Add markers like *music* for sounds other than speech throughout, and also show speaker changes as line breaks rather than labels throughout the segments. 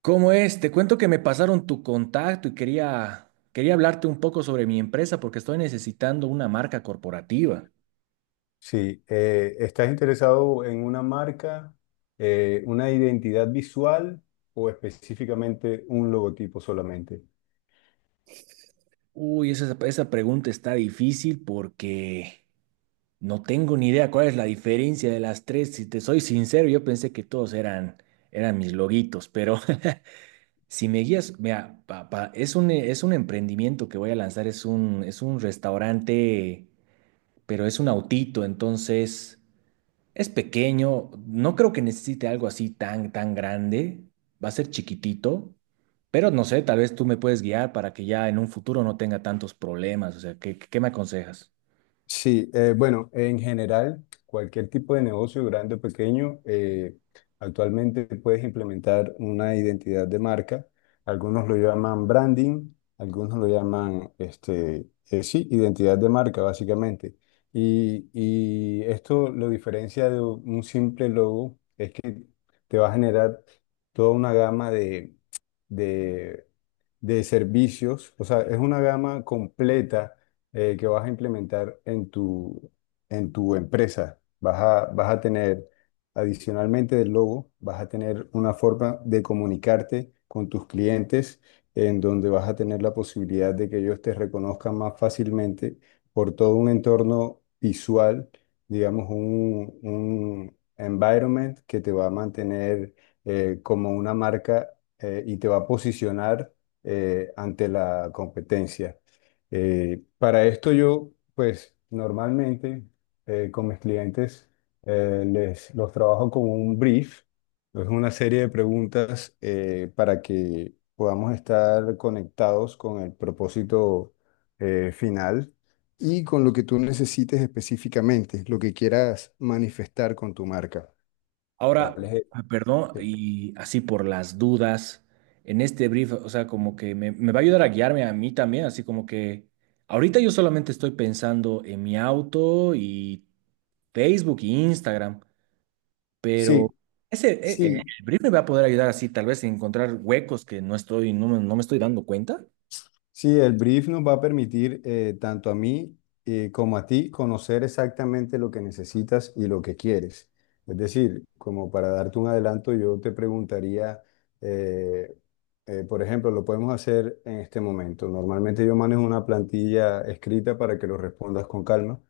¿Cómo es? Te cuento que me pasaron tu contacto y quería hablarte un poco sobre mi empresa porque estoy necesitando una marca corporativa.
Sí, ¿estás interesado en una marca, una identidad visual o específicamente un logotipo solamente?
Uy, esa pregunta está difícil porque no tengo ni idea cuál es la diferencia de las tres. Si te soy sincero, yo pensé que todos eran mis loguitos, pero *laughs* si me guías, mira, es un emprendimiento que voy a lanzar, es un restaurante, pero es un autito, entonces. Es pequeño, no creo que necesite algo así tan grande. Va a ser chiquitito, pero no sé, tal vez tú me puedes guiar para que ya en un futuro no tenga tantos problemas. O sea, ¿qué me aconsejas?
Sí, bueno, en general, cualquier tipo de negocio, grande o pequeño, actualmente puedes implementar una identidad de marca. Algunos lo llaman branding, algunos lo llaman, este, sí, identidad de marca, básicamente. Y esto lo diferencia de un simple logo, es que te va a generar toda una gama de de servicios, o sea, es una gama completa que vas a implementar en en tu empresa. Vas a tener, adicionalmente del logo, vas a tener una forma de comunicarte con tus clientes, en donde vas a tener la posibilidad de que ellos te reconozcan más fácilmente por todo un entorno visual, digamos, un environment que te va a mantener como una marca y te va a posicionar ante la competencia. Para esto yo, pues normalmente con mis clientes los trabajo con un brief, es una serie de preguntas para que podamos estar conectados con el propósito final y con lo que tú necesites específicamente, lo que quieras manifestar con tu marca.
Ahora,
¿Cuál es el-
ah, perdón,
Sí,
y así por las dudas, en este brief, o sea, como que me va a ayudar a guiarme a mí también, así como que ahorita yo solamente estoy pensando en mi auto y Facebook e Instagram. Pero
sí, sí.
el brief me va a poder ayudar así, tal vez, a encontrar huecos que no estoy, no, me no me estoy dando cuenta.
Sí, el brief nos va a permitir tanto a mí como a ti conocer exactamente lo que necesitas y lo que quieres. Es decir, como para darte un adelanto, yo te preguntaría, eh, por ejemplo, lo podemos hacer en este momento. Normalmente yo manejo una plantilla escrita para que lo respondas con calma,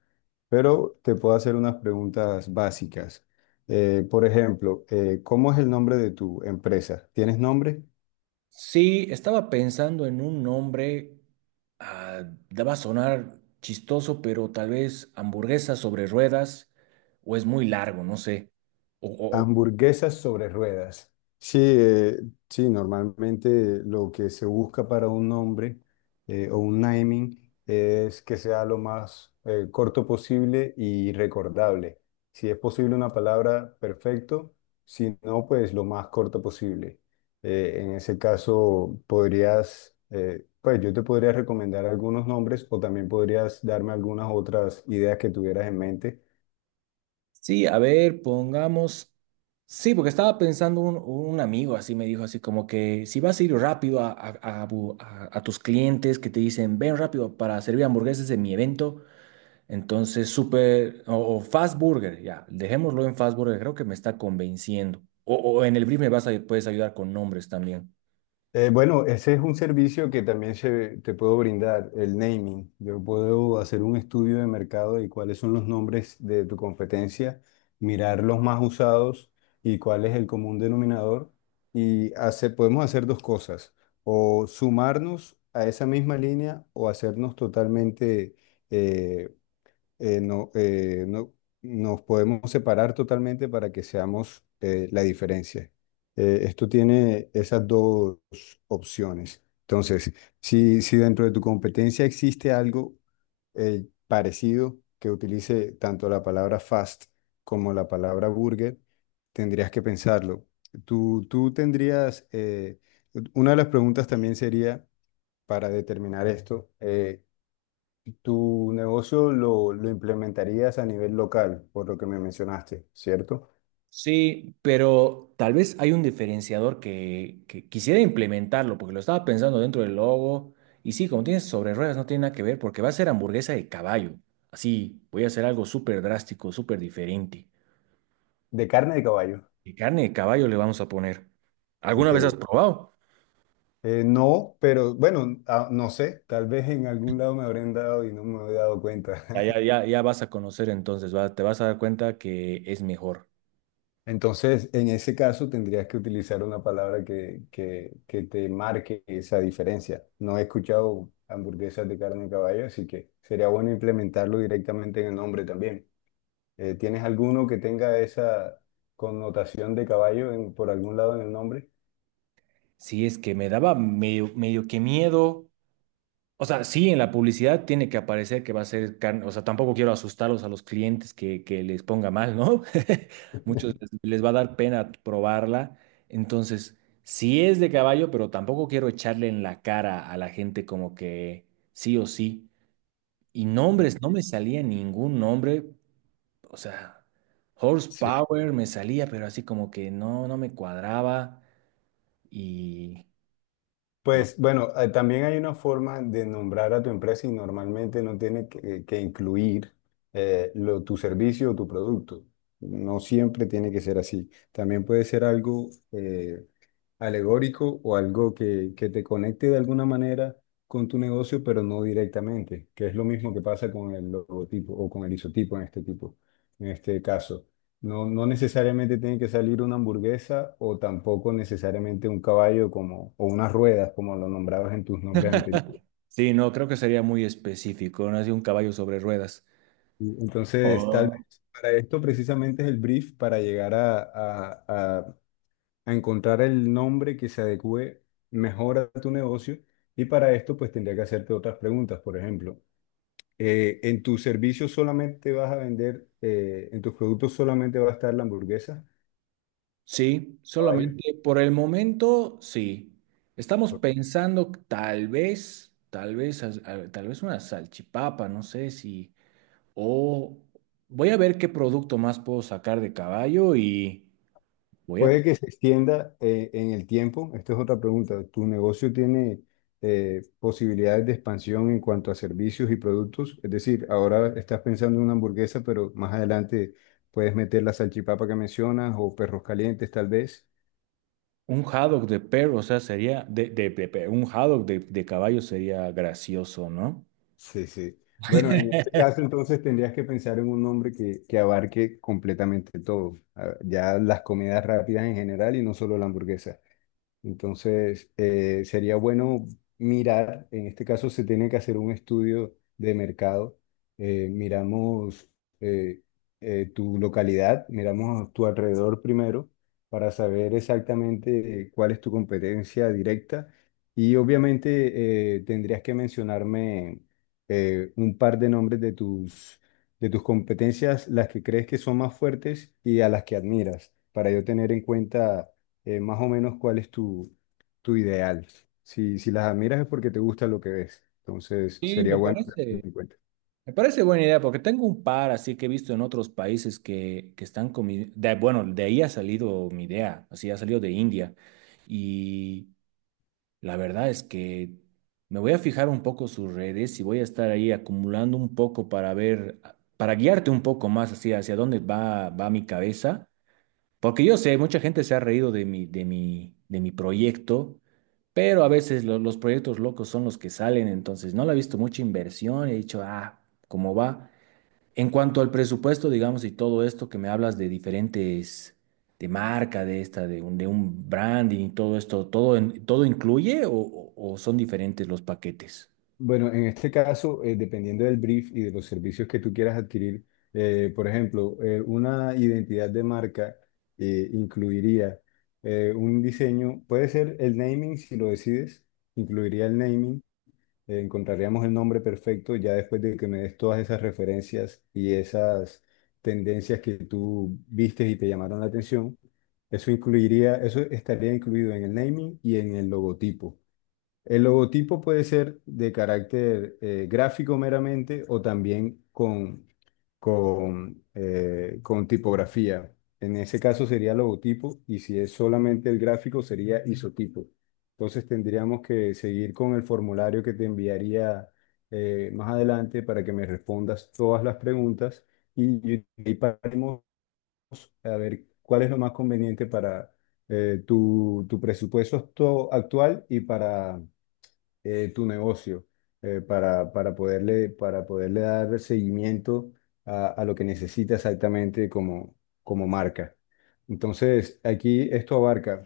pero te puedo hacer unas preguntas básicas. Por ejemplo, ¿cómo es el nombre de tu empresa? ¿Tienes nombre?
Sí, estaba pensando en un nombre, ah, daba a sonar chistoso, pero tal vez hamburguesa sobre ruedas, o es muy largo, no sé. O, o- o-
Hamburguesas sobre ruedas. Sí, sí, normalmente lo que se busca para un nombre o un naming es que sea lo más corto posible y recordable. Si es posible una palabra, perfecto. Si no, pues lo más corto posible. En ese caso, podrías, pues yo te podría recomendar algunos nombres o también podrías darme algunas otras ideas que tuvieras en mente.
sí, a ver, pongamos. Sí, porque estaba pensando un amigo así me dijo así como que si vas a ir rápido a tus clientes que te dicen ven rápido para servir hamburguesas en mi evento. Entonces, super o Fast Burger, ya, dejémoslo en Fast Burger, creo que me está convenciendo. O en el brief me vas a, puedes ayudar con nombres también.
Bueno, ese es un servicio que también te puedo brindar, el naming. Yo puedo hacer un estudio de mercado y cuáles son los nombres de tu competencia, mirar los más usados y cuál es el común denominador. Y hacer, podemos hacer dos cosas, o sumarnos a esa misma línea o hacernos totalmente eh, eh, no, eh, no- nos podemos separar totalmente para que seamos la diferencia. Esto tiene esas dos opciones. Entonces, si dentro de tu competencia existe algo parecido que utilice tanto la palabra fast como la palabra burger, tendrías que pensarlo. Tú tendrías, una de las preguntas también sería, para determinar esto, tu negocio lo implementarías a nivel local, por lo que me mencionaste, ¿cierto?
Sí, pero tal vez hay un diferenciador que quisiera implementarlo, porque lo estaba pensando dentro del logo. Y sí, como tienes sobre ruedas, no tiene nada que ver, porque va a ser hamburguesa de caballo. Así, voy a hacer algo súper drástico, súper diferente.
De carne de caballo.
¿Qué carne de caballo le vamos a poner? ¿Alguna
Ok.
vez has probado?
No, pero bueno, ah, no sé, tal vez en algún lado me habrán dado y no me he dado cuenta.
Ya, ya,
*laughs*
ya, ya vas a conocer entonces, va, te vas a dar cuenta que es mejor.
Entonces, en ese caso tendrías que utilizar una palabra que te marque esa diferencia. No he escuchado hamburguesas de carne de caballo, así que sería bueno implementarlo directamente en el nombre también. ¿Tienes alguno que tenga esa connotación de caballo en- por algún lado en el nombre?
Sí, es que me daba medio, medio que miedo. O sea, sí, en la publicidad tiene que aparecer que va a ser carne. O sea, tampoco quiero asustarlos a los clientes que les ponga mal, ¿no? *laughs* Muchos les, les va a dar pena probarla. Entonces, sí es de caballo, pero tampoco quiero echarle en la cara a la gente como que sí o sí. Y nombres, no me salía ningún nombre. O sea,
Sí.
horsepower me salía, pero así como que no, no me cuadraba. Y.
Pues bueno, también hay una forma de nombrar a tu empresa y normalmente no tiene que incluir tu servicio o tu producto. No siempre tiene que ser así. También puede ser algo alegórico o algo que te conecte de alguna manera con tu negocio, pero no directamente, que es lo mismo que pasa con el logotipo o con el isotipo en este tipo, en este caso. No necesariamente tiene que salir una hamburguesa o tampoco necesariamente un caballo como, o unas ruedas, como lo nombrabas en tus nombres anteriores.
Sí, no, creo que sería muy específico, no así un caballo sobre ruedas.
Entonces, tal
O
vez para esto precisamente es el brief para llegar a, a encontrar el nombre que se adecue mejor a tu negocio y para esto pues tendría que hacerte otras preguntas. Por ejemplo, ¿en tus servicios solamente vas a vender, en tus productos solamente va a estar la hamburguesa?
sí,
Caballo.
solamente por el momento, sí. Estamos
Ok.
pensando tal vez, tal vez una salchipapa, no sé si, o voy a ver qué producto más puedo sacar de caballo y voy a
Puede que se extienda en el tiempo. Esta es otra pregunta. ¿Tu negocio tiene posibilidades de expansión en cuanto a servicios y productos? Es decir, ahora estás pensando en una hamburguesa, pero más adelante puedes meter la salchipapa que mencionas o perros calientes tal vez.
un haddock de perro, o sea, sería un haddock de caballo sería gracioso, ¿no?
Sí, sí. Bueno, en
*laughs*
este caso entonces tendrías que pensar en un nombre que abarque completamente todo, a- ya las comidas rápidas en general y no solo la hamburguesa. Entonces, sería bueno mirar, en este caso se tiene que hacer un estudio de mercado. Miramos eh, tu localidad, miramos a tu alrededor primero para saber exactamente cuál es tu competencia directa. Y obviamente tendrías que mencionarme un par de nombres de de tus competencias, las que crees que son más fuertes y a las que admiras, para yo tener en cuenta más o menos cuál es tu ideal. Si las admiras es porque te gusta lo que ves. Entonces,
Sí,
sería
me
bueno
parece.
tener en cuenta.
Me parece buena idea porque tengo un par así que he visto en otros países que están con mi- de- bueno, de ahí ha salido mi idea, así ha salido de India. Y la verdad es que me voy a fijar un poco sus redes y voy a estar ahí acumulando un poco para ver, para guiarte un poco más así hacia dónde va mi cabeza. Porque yo sé, mucha gente se ha reído de mi proyecto. Pero a veces los proyectos locos son los que salen, entonces no le he visto mucha inversión, he dicho, ah, ¿cómo va? En cuanto al presupuesto, digamos, y todo esto que me hablas de diferentes, de marca, de esta, de un branding y todo esto, ¿todo, todo incluye o, o son diferentes los paquetes?
Bueno, en este caso, dependiendo del brief y de los servicios que tú quieras adquirir, por ejemplo, una identidad de marca incluiría un diseño, puede ser el naming si lo decides, incluiría el naming encontraríamos el nombre perfecto ya después de que me des todas esas referencias y esas tendencias que tú vistes y te llamaron la atención. Eso incluiría, eso estaría incluido en el naming y en el logotipo. El logotipo puede ser de carácter gráfico meramente o también con tipografía. En ese caso sería logotipo y si es solamente el gráfico sería isotipo. Entonces tendríamos que seguir con el formulario que te enviaría más adelante para que me respondas todas las preguntas y paremos a ver cuál es lo más conveniente para tu presupuesto actual y para tu negocio para poderle dar seguimiento a lo que necesita exactamente como, como marca. Entonces, aquí esto abarca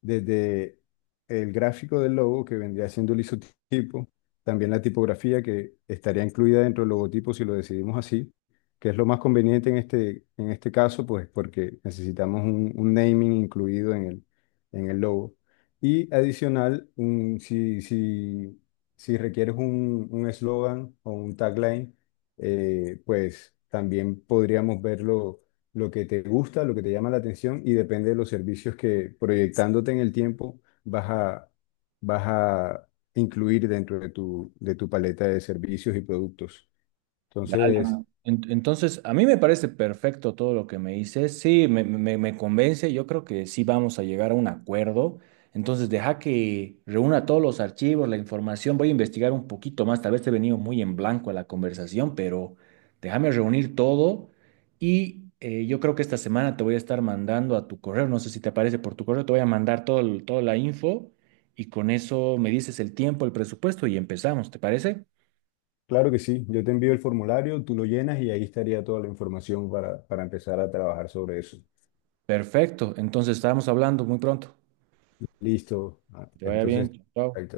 desde el gráfico del logo, que vendría siendo el isotipo, también la tipografía, que estaría incluida dentro del logotipo si lo decidimos así, que es lo más conveniente en este caso, pues porque necesitamos un naming incluido en el logo y adicional, si requieres un eslogan o un tagline, pues también podríamos ver lo que te gusta, lo que te llama la atención y depende de los servicios que proyectándote en el tiempo vas vas a incluir dentro de de tu paleta de servicios y productos. Entonces,
Dale. Entonces, a mí me parece perfecto todo lo que me dices. Sí, me convence. Yo creo que sí vamos a llegar a un acuerdo. Entonces, deja que reúna todos los archivos, la información. Voy a investigar un poquito más. Tal vez te he venido muy en blanco a la conversación, pero déjame reunir todo. Y yo creo que esta semana te voy a estar mandando a tu correo. No sé si te aparece por tu correo. Te voy a mandar todo, toda la info. Y con eso me dices el tiempo, el presupuesto y empezamos. ¿Te parece?
claro que sí, yo te envío el formulario, tú lo llenas y ahí estaría toda la información para empezar a trabajar sobre eso.
Perfecto. Entonces, estábamos hablando muy pronto.
Listo. Ah,
Que te vaya bien.
entonces,
Chao.
ahí